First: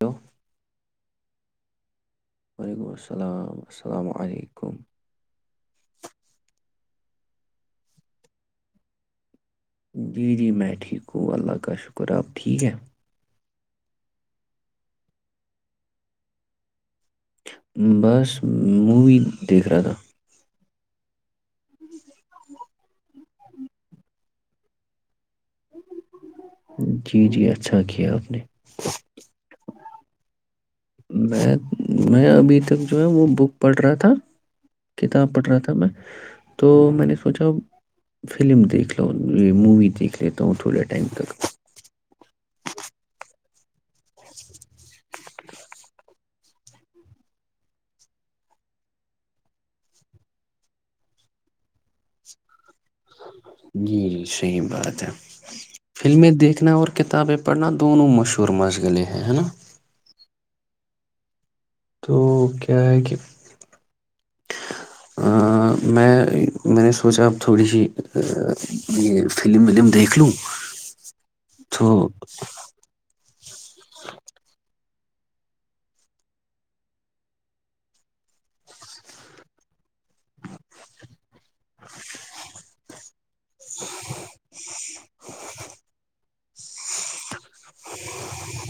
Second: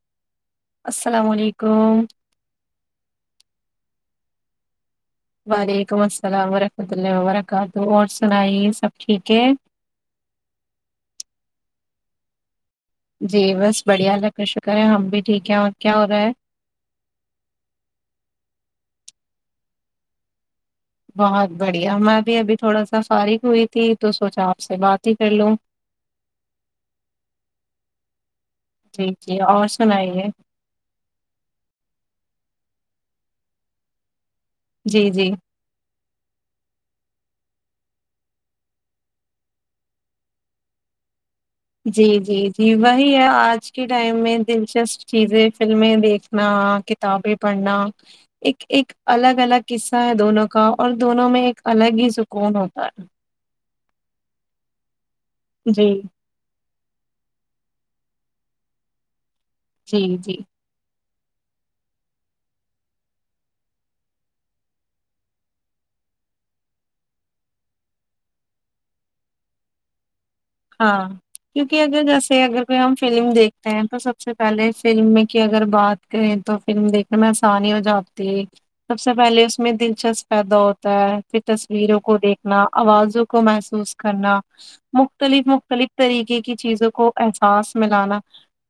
Hello السلام علیکم وعلیکم السلام السلام علیکم وعلیکم السلام ورحمۃ اللہ وبرکاتہ اور سنائیے سب ٹھیک ہے جی جی میں ٹھیک ہوں اللہ کا شکر آپ ٹھیک ہے جی بس بڑھیا الگ کا شکر ہے ہم بھی ٹھیک ہیں اور کیا ہو رہا ہے بس موی دیکھ رہا تھا بہت بڑھیا میں بھی ابھی تھوڑا سا فار ہوئی تھی تو سوچا آپ سے بات ہی کر لوں جی جی اچھا کیا آپ نے جی جی اور سنائیے میں میں ابھی تک جو ہے وہ بک پڑھ رہا تھا جی جی کتاب پڑھ رہا تھا میں تو میں نے سوچا فلم دیکھ لو یہ مووی دیکھ لیتا ہوں تھوڑے ٹائم تک جی جی جی وہی ہے آج کے ٹائم میں دلچسپ چیزیں فلمیں دیکھنا کتابیں پڑھنا ایک ایک الگ الگ قصہ ہے دونوں کا اور دونوں میں ایک الگ ہی سکون ہوتا جی جی صحیح بات ہے ہے جی فلمیں دیکھنا اور کتابیں پڑھنا دونوں مشہور مشغلیں ہیں ہے نا جی جی تو کیا ہے کہ میں میں نے سوچا اب تھوڑی سی یہ فلم ولم دیکھ لوں ہاں کیونکہ اگر تو جیسے اگر کوئی ہم فلم دیکھتے ہیں تو سب سے پہلے فلم کی اگر بات کریں تو فلم دیکھنے میں آسانی ہو جاتی ہے سب سے پہلے اس میں دلچسپ پیدا ہوتا ہے پ تصویروں کو دیکھنا آوازوں کو محسوس کرنا م مختلف مختلف طریقے کی چیزوں کو احساس ملانا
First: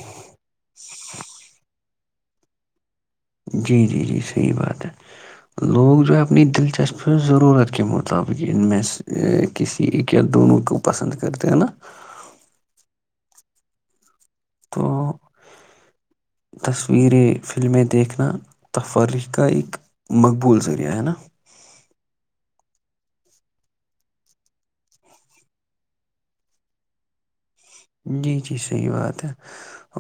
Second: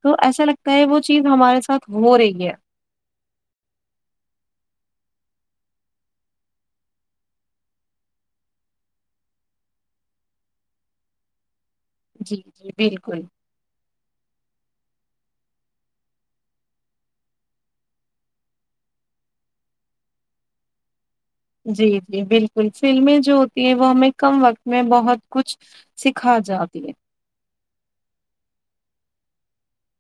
تو ایسا لگتا ہے وہ چیز ہمارے ساتھ ہو رہیی ہے جی جی جی صحیح بات ہے لوگ جو ہے اپنی دلچسپی ضرورت کے مطابق ان میں سے کسی ایک یا دونوں کو پسند کرتے ہیں نا جی جی بالکل تو تصویریں فلمیں دیکھنا تفریح کا ایک مقبول ذریعہ ہے نا جی جی بالکل فلمیں جو ہوتی ہیں وہ ہمیں کم وقت میں بہت کچھ سکھا جاتی ہے جی جی صحیح بات ہے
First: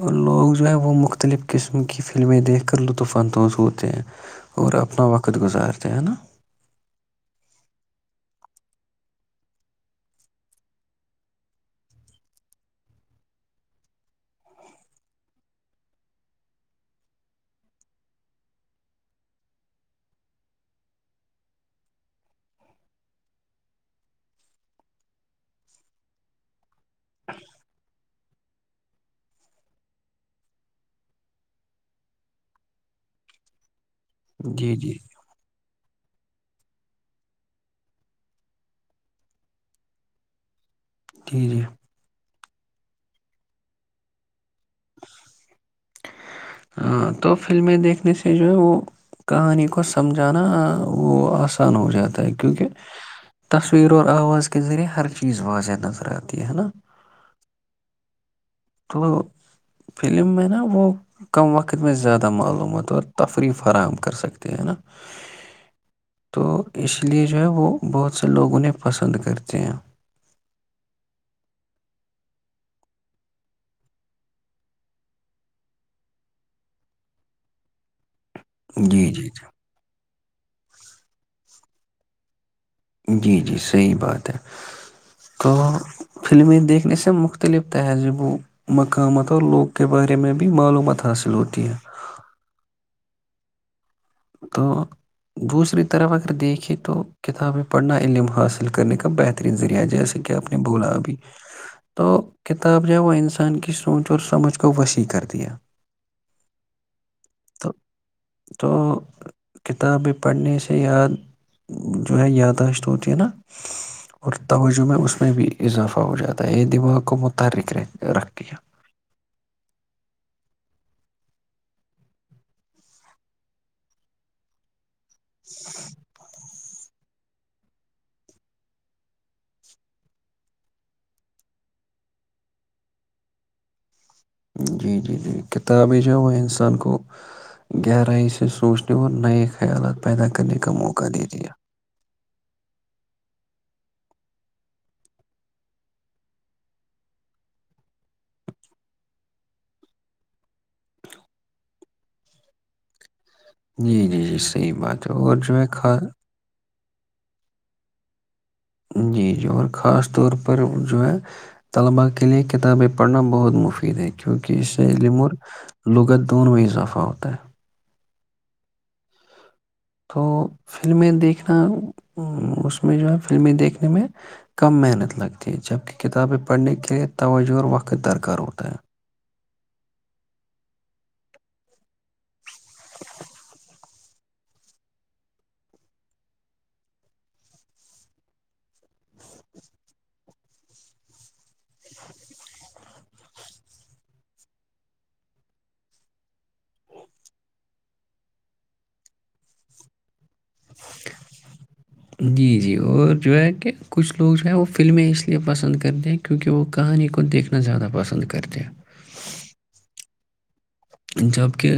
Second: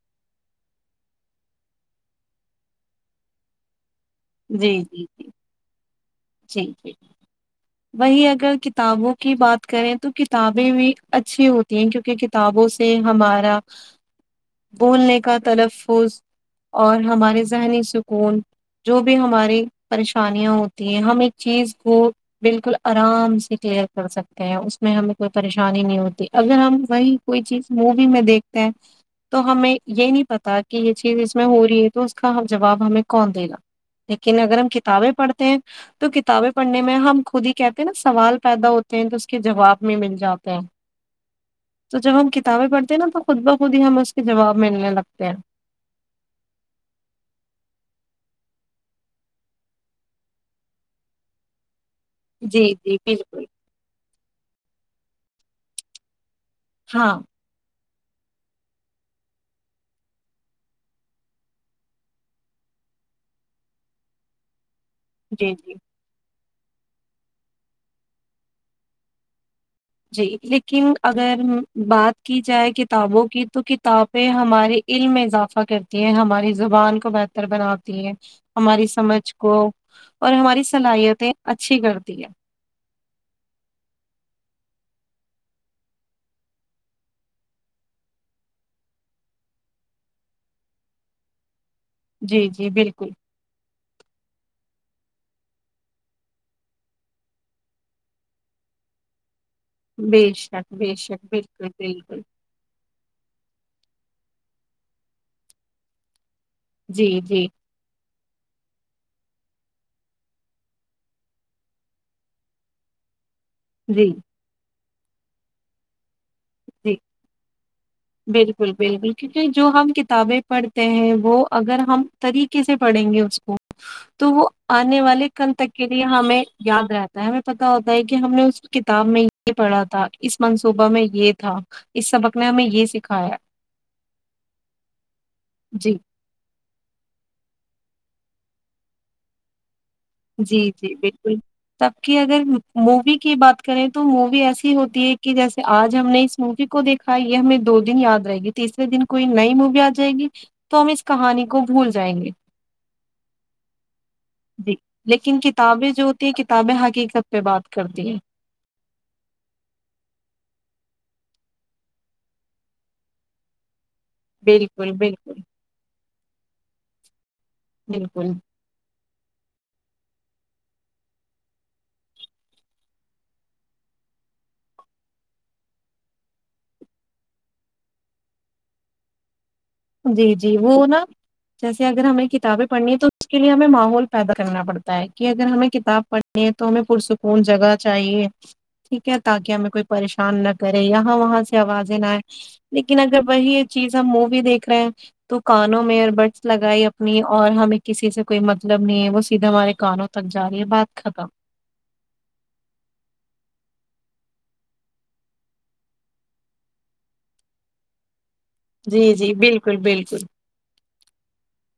اور لوگ جو ہے وہ مختلف قسم کی فلمیں دیکھ کر لطف اندوز ہوتے ہیں جی اور جی اپنا جی وقت گزارتے ہیں نا جی جی وہی اگر کتابوں کی بات کریں تو کتابیں بھی اچھی ہوتی ہیں کیونکہ کتابوں سے ہمارا بولنے کا تلفظ اور ہمارے ذہنی سکون جو بھی ہماری پریشانیاں ہوتی ہم ایک چیز کو بالکل آرام سے کلیئر کر سکتے ہیں اس میں ہمیں کوئی پریشانی نہیں ہوتی اگر ہم وہی کوئی چیز مووی میں دیکھ تو ہمیں یہ نہیں پتا کہ یہ چیز اس میں ہو رہی ہے تو اس کا جواب ہمیں کون دےینا لیکن اگر ہم جی جی کتابیں پڑھتے ہیں تو کتابیں پڑھنے میں ہم خود ہی کہتے ہیں نا سوال پیدا ہوتے ہیں تو اس کے جواب میں مل جاتے ہیں جی جی تو ج ہم کت کتابے پڑتے نا تو خود بخود ہی ہم اس کے جواب ملنے لگتے ہیں تو فلمیں دیکھنے سے کہ جو ہے وہ کہانی کو سمجھانا وہ آسان ہو جاتا جی کیونکہ جی بالکل تصویر اور آواز کے ذریعہ ہر چیز بازے نظرات ہے نا ہاں تو لو فلم میں نا وہ کم وقت میں زیادہ معلومات اور تفریح فراہم کر سکتے ہیں نا جی جی تو اس لیے جو ہے وہ بہت سے لوگ انہیں پسند کرتے ہیں جی لیکن اگر بات کی جائے کتابوں کی تو کتابیں ہمارے علم میں اضافہ کرتی ہیں ہماری زبان کو بہتر بناتی ہیں ہماری جی جی سمجھ کو اور ہماری صلاحیتیں اچ اچھی کرتی ہے جی جی صحیح بات ہے تو فلمیں دیکھنے سے مختلف تہذیب و مقامات اور لوگ کے بارے میں بھی معلومات حاصل ہوتی ہے جی جی بالکل تو دوسری طرف اگر دیکھیں تو کتابیں پڑھنا علم حاصل کرنے کا بہتر ذریعہ بے جیسے کہ آپ نے شک بولا بے ابھی شک بالکل تو بالکل کتاب ہے انسان سوچ اور سمجھ کو وسیع کر دیا جی جی تو تو کتابیں پڑھنے سے یاد جو ہے یاداشت ہوتی ہے نا جی اور جو میں اس میں بھی اضافہ ہو جاتا ہوں جی ہے بالکل بالکل کیونکہ جو ہم کتابیں پڑھتے ہیں وہ اگر ہم طریقے سے پڑھیں گے اس کو تو وہ آنے والے کنتک کے لیے ہمیں یاد رہتا ہے ہمیں پت ہوتا ہے کہ ہم نے اس کتاب میں یہ پڑھا تھا اس منصوبہ میں یہ تھا اس سبق نے ہمیں یہ سکھایا جی جی جی جی کتابیں جو وہ انسان کو گہرائی سے سونچنے ا نئےے خیالات پیدا کرنے جی کا جی موقع بالکل دیتی ہے تب کی اگر مووی کی بات کریں تو مووی ایسی ہوتی ہے کہ جیسے آج ہم نے اس مووی کو دیکھا یہ ہمیں دو دن یاد رہے گی تیسرے دن کوئی نئی مووی آ جائے گی تو ہم اس کہانی کو بھول جائیں گے جی جی جی صحیح بات ہے اور لیکن ہے کتابیں خا جو ہوتی ہے کتاب ب حقیقت پہ بات کر دی ہے جی جی اور خاص طور پر جو ہے طلباء کے لیے کتابیں پڑھنا بہت مشکل دیں کیونکہ اس سے بالکل ع لمور بالکل لغت دونوئی اضافہ ہوتا ہے بالکل [inaudible] جی جی وہ نا جیسے اگر ہمیں ک کتابیں پڑنی ہے تو اس کےے ہمیں ماحول پیدا کرنا پڑتا ہے کہ اگر ہمیں کتاب پڑھنی ہے تو ہمیں پرسکون جگہ چاہیے ٹھیک ہے تاکہ ہمیں کوئی پریشان نہ کرے یہاں وہاں سے آوازیں نہ آئے لیکن اگر وہی یہ چیز ہم مووی دیکھ تو کانوں میں اور بڈس لگائی اپنی اور ہمیں کسی سے کوئی مطلب نہیں ہے وہ سیدھا ہمارے کانوں تک جا رہی ہے بات ختم جی جی اور جو ہے کہ کچھ لوگ جو ہے وہ فلمیں اس لیے پسند کرتے ہیں کیونکہ وہ کہانی کو دیکھنا زیادہ پسند کرتے ہیں جی جی بالکل بالکل جبکہ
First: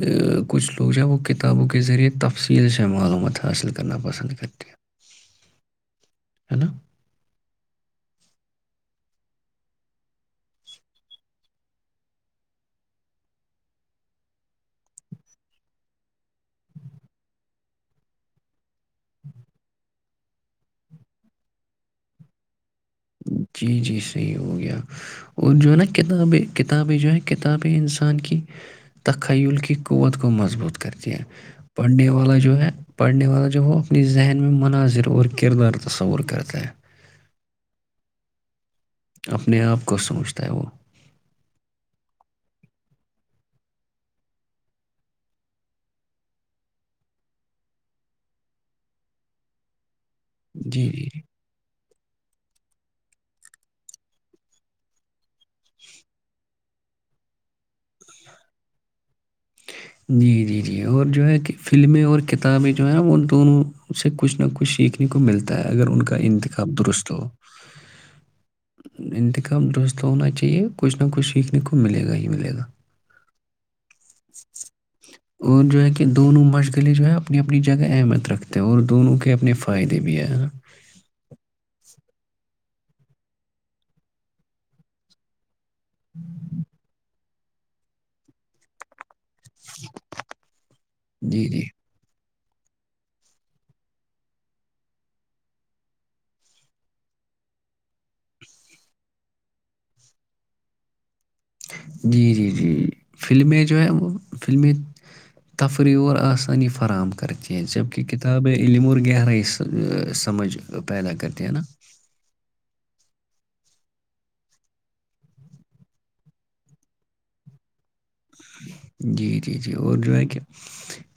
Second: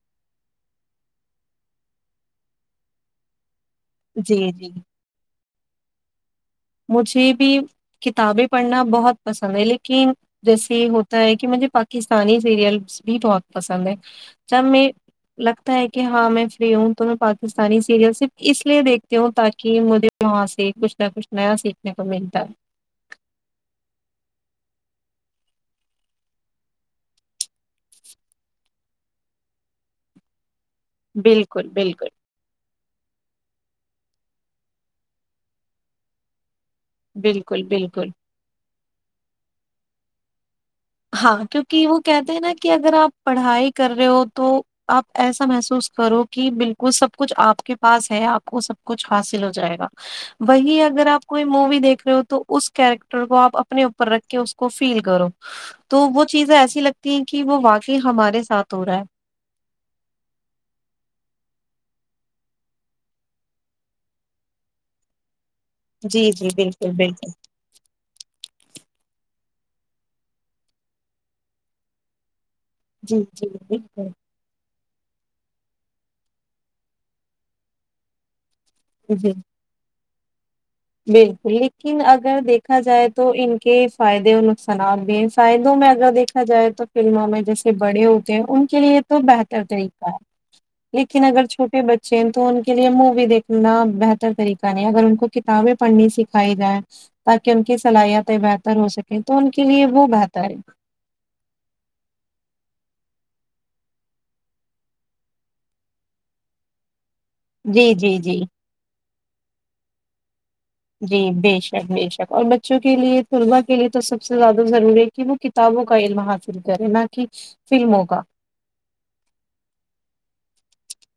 کچھ لوگ جو ہے وہ کتابوں کے ذریعے تفصیل ش معلومات حاصل کرتے ہیں کرنا پسند جی کرتے جی ہیں ہے نا مجھے بھی کتابیں پڑھنا بہت پسند ہے لیکن جیسے یہ ہوتا ہے کہ مجھے پاکستانی سیریلس بھی بہت پسند ہے جب میں لگتا ہے کہ ہاں میں فری ہوں تو میں پاکستانی سیریل صرف اس لیے دیکھتی ہوں تاکہ مجھے وہاں سے کچھ نہ کچھ نیا سیکھنے کو ملتا ہے جی جی صحیح ہو گیا اور جو ہے نا کتابیں کتابیں جو ہے کتابیں انسان کی تخیل کی قوت کو مضبوط کرتے ہیں بالکل بالکل پنڈے والا جو ہے پڑھنے والا جو وہ اپنی ذہن میں مناظر اور کردار تصور کرتا ہے بالکل بالکل اپنے آپ کو سمجھتا ہے وہ ہاں کیونکہ وہ کہتے ہیں نا کہ اگر آپ پڑھائی کر رہے ہو تو آپ ایسا محسوس کرو کہ بالکل سب کچھ آپ کے پاس ہے آپ کو سب کچھ حاصل ہو جائے گا وہی جی اگر جی آپ کوئی مووی دیکھ ہو تو اس کیریکٹر کو آپ اپنے اوپر رکھ کے اس کو فیل کرو تو وہ چیزیں ایسی لگتی ہیں کہ وہ واقعی ہمارے ساتھ ہو رہا ہے جی جی جی اور جو ہے کہ فلمیں اور کتابیں جو ہیں وہ دونوں سے کچھ نہ کچھ سیکھنے کو ملتا اگر ان کا جی جی انتخاب بالکل درست ہو بالکل انتظام دورست ہونا چاہیے کچھ نہ کچھ سیکھنے کو ملے گا ہی ملے گا جی جی بالکل اور جو ہے کہ دونوں مشغلیں جو ہے اپنی اپنی جگہ اہمیت رکھتے تو اور دونوں جی کے اپنے فائدے بھی ہیں ہ بالکل لیکن اگر دیکھا جائے تو ان کے فائدے اور نقصانات بھی ہیں فائدے میں اگر دیکھا جائے تو فلموں میں جیسے بڑے ہوتے ہیں ان کے لیے تو بہتر طریقہ ہے لیکن اگر جی جی چھوٹے بچے تو ان کے لیے مووی دیکھنا بہتر طریقہ نہیں اگر ان کو ک کتابیں پڑھنی سکھائی جائ تاکہ ان کی صلاحیتیں بہتر ہو سکیں تو ان کے لیے وہ بہتر ہے جی جی جی فلمیں جو ہیں وہ فلمیں تفریح اور آسانی فراہم کرتی ہیں جب جی کی جی جی کتاب ہے علم اور گہ رہا سمجھ پیدا جی کرتی بے ہیں نا شک بے شک اور ب بچوں کے لیے طلبا کے لیے تو سب سے زیادہ ضروری ہے کہ وہ کتابوں کا علم حاصل کرے نہ کہ فلموں کا جی جی جی اور جو ہے کہ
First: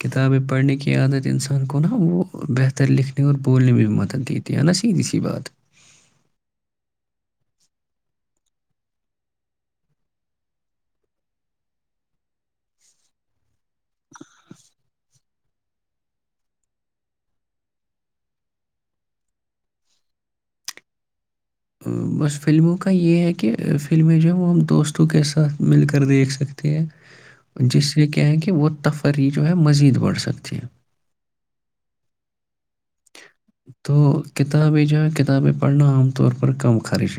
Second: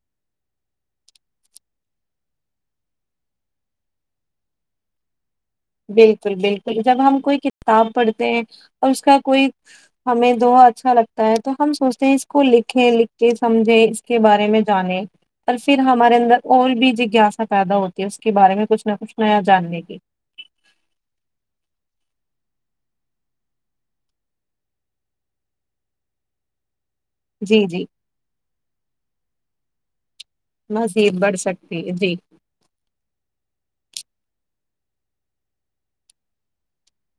کتابیں پڑھنے کی عادت انسان کو نا وہ بہتر لکھنے اور بولنے میں بھی مدد دیتی ہے نا سیدھی سی بات بالکل بالکل جب ہم کوئی کتاب پڑھتے ہیں اور اس کا کوئی ہمیں دا اچھا لگتا ہے تو ہم سوچتے ہیں اس کو لکھیں لکھ کے سمجھیں کے بارے میں جانیں اور پھر ہمارے اندر اور بھی جگاسا پیدا ہوتی ہے اس کے بارے میں کچھ نہ کچھ نیا جاننے کی بس فلموں کا یہ ہے کہ فلمیں جو ہے وہ ہم دوستوں کے ساتھ مل کر دیکھ سکتے ہیں جی جی جس سے کیا ہے کہ وہ تفریح جو ہے مزید وورست مزید بڑھ سک جی جی تو کتابیں جا کتابیں پڑھنا عام طور پر کم خرچ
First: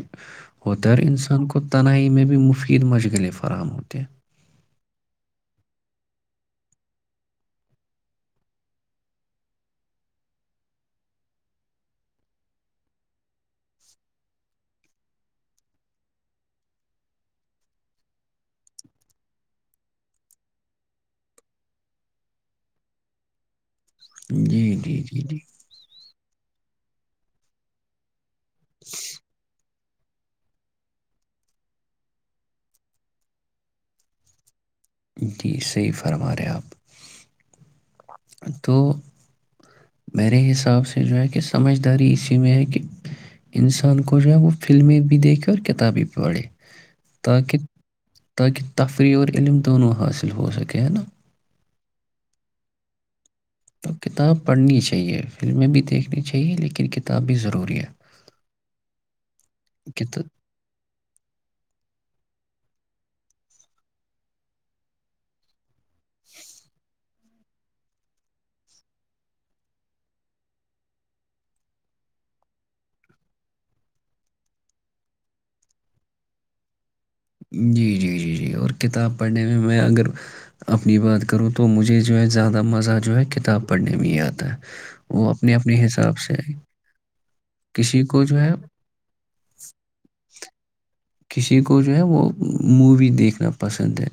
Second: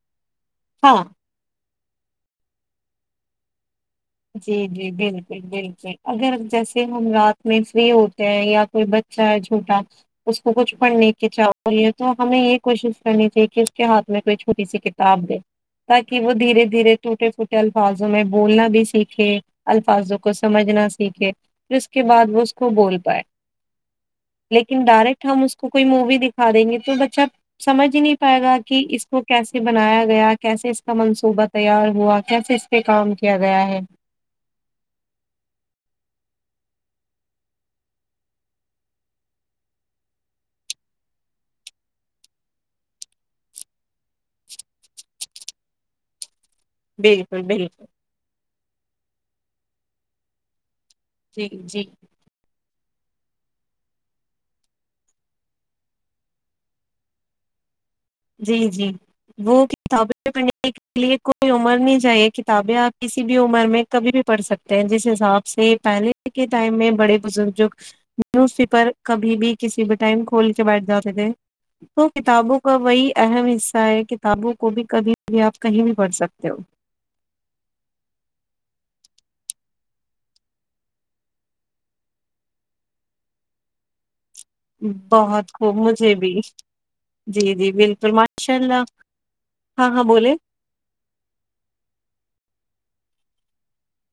ہو در ہاں انسان کو تنہی میں بھی مفید مشغلیں فراہم ہوتے ہیں جی جی بالکل بالکل اگر جیسے ہم رات میں فری ہوتے ہیں یا کوئی بچہ ہے چھوٹا اس کو کچھ پڑھنے کی چاہ رہی ہے تو ہمیں یہ کوشش کرنی چاہیے کہ اس کے ہاتھ میں کوئی چھوٹی سی کتاب دے تاکہ وہ دھیرے دھیرے ٹوٹے پھوٹے الفاظوں میں بولنا بھی س سیکھے الفاظوں کو سمجھنا سیکھے پھر اس کے بعد وہ اس کو بول پائے ہیں جی لیکن جی جی ڈائریکٹ جی ہم اس کو کوئی مووی دکھا دیں گے تو بچ اچھا سمجنی پائے گا کہ اس کو کیسے بنایا گیا کیسے اس کا منصوبہ تیار ہوا کیسے اس پہ کام کیا گیا ہے جی صحیح فرما رہے آپ تو میرے حساب سے جو ہے کہ سمجھداری اسی میں ہے کہ انسان کو جو ہے وہ فلمیں بھی دیکھے اور کتابیں بھی پڑھے بالکل تاکہ بالکل تاکہ تفریح اور علم دونوں حاصل ہو سکے نا جی جی تو کتاب پڑھنی چاہیے فلمیں بھی دیکھنی چاہیے لیکن کتاب بھی ضروری ہے جی جی وہ کتا کتابیں پڑھنے کے لیے کوئی عمر نہیں چاہیے کتابیں آپ کسی بھی عمر میں کبھی بھی پڑھ سکتے ہیں جس حساب سے پہے کے ٹائم میں بڑے بزرگ جو نیوز پیپر کبھی بھی کسی بھی ٹائم کھول کے بیٹھ جاتے تھے تو کتابوں کا وہی اہم حصہ ہے کتابوں کو بھی کبھی کبھی آپ کہیں بھی پڑھ سکتے ہو جی جی جی جی اور کتاب پڑھنے میں میں اگر اپنی بات کروں تو مجھے جو ہے زیادہ مزہ جو ہے کتاب پڑھنے میں یادتا بہت خوب مجھے بھی ہے۔ جی جی کسی بالکل کو جو ہے ماشاء اللہ ہاں ہاں بولے کسی کو جو ہے وہ مووی دیکھنا پسند ہے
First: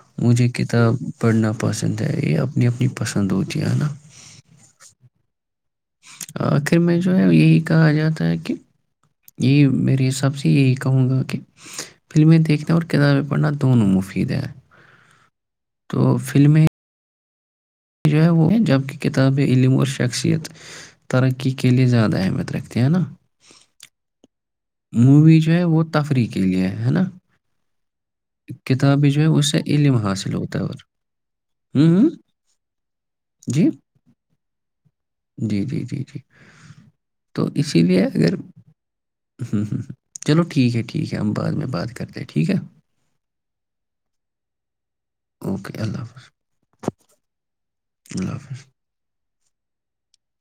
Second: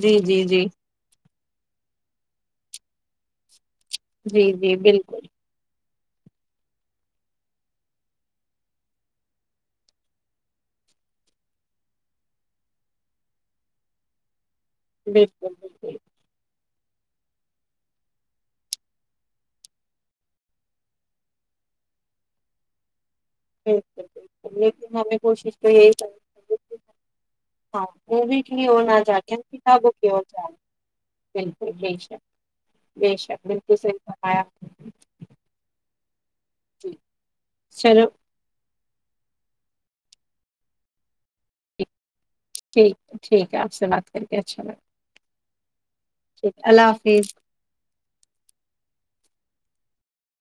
جی جی مجھے جی کتاب پڑھنا پسند ہے یہب اپنی اپنی پسند ہوتی ہے نا جی جی بالکل آخر میں جو ہے یہی کہا جاتا ہے کہ یہی میرے حساب سے یہی کہوں گا کہ فلمیں دیکھنا اور کتابیں پڑھنا دونوں مفید ہیں بالکل بالکل یہ جو ہے وہ جبک کتابیں علم اور شخصیت ترقی کے لئے زیادہ اہمیت رکھتی ہیں نا جی ج جی مووی جو ہے وہ تفریح کے لیئے ہے نا می کی اور نہ کتابیں جو ہے جاہی اس سے کتابوں علم کی حاصل جاہ رہی ہوتا ہے اور بالکل بے ہوں ہوں، شک بے شک جی بالکل ص آ جی جی جی جی تو اسی لیے اگر ہوں ہوں ہوں چلو ٹھیک ہے ٹھیک ہے ہم بعد میں ٹھیک بات کرتےیں ٹھیک ٹھیک ہے آپ سے بات کر کے اچھا م اوکے ال حفظ اللہ حافظ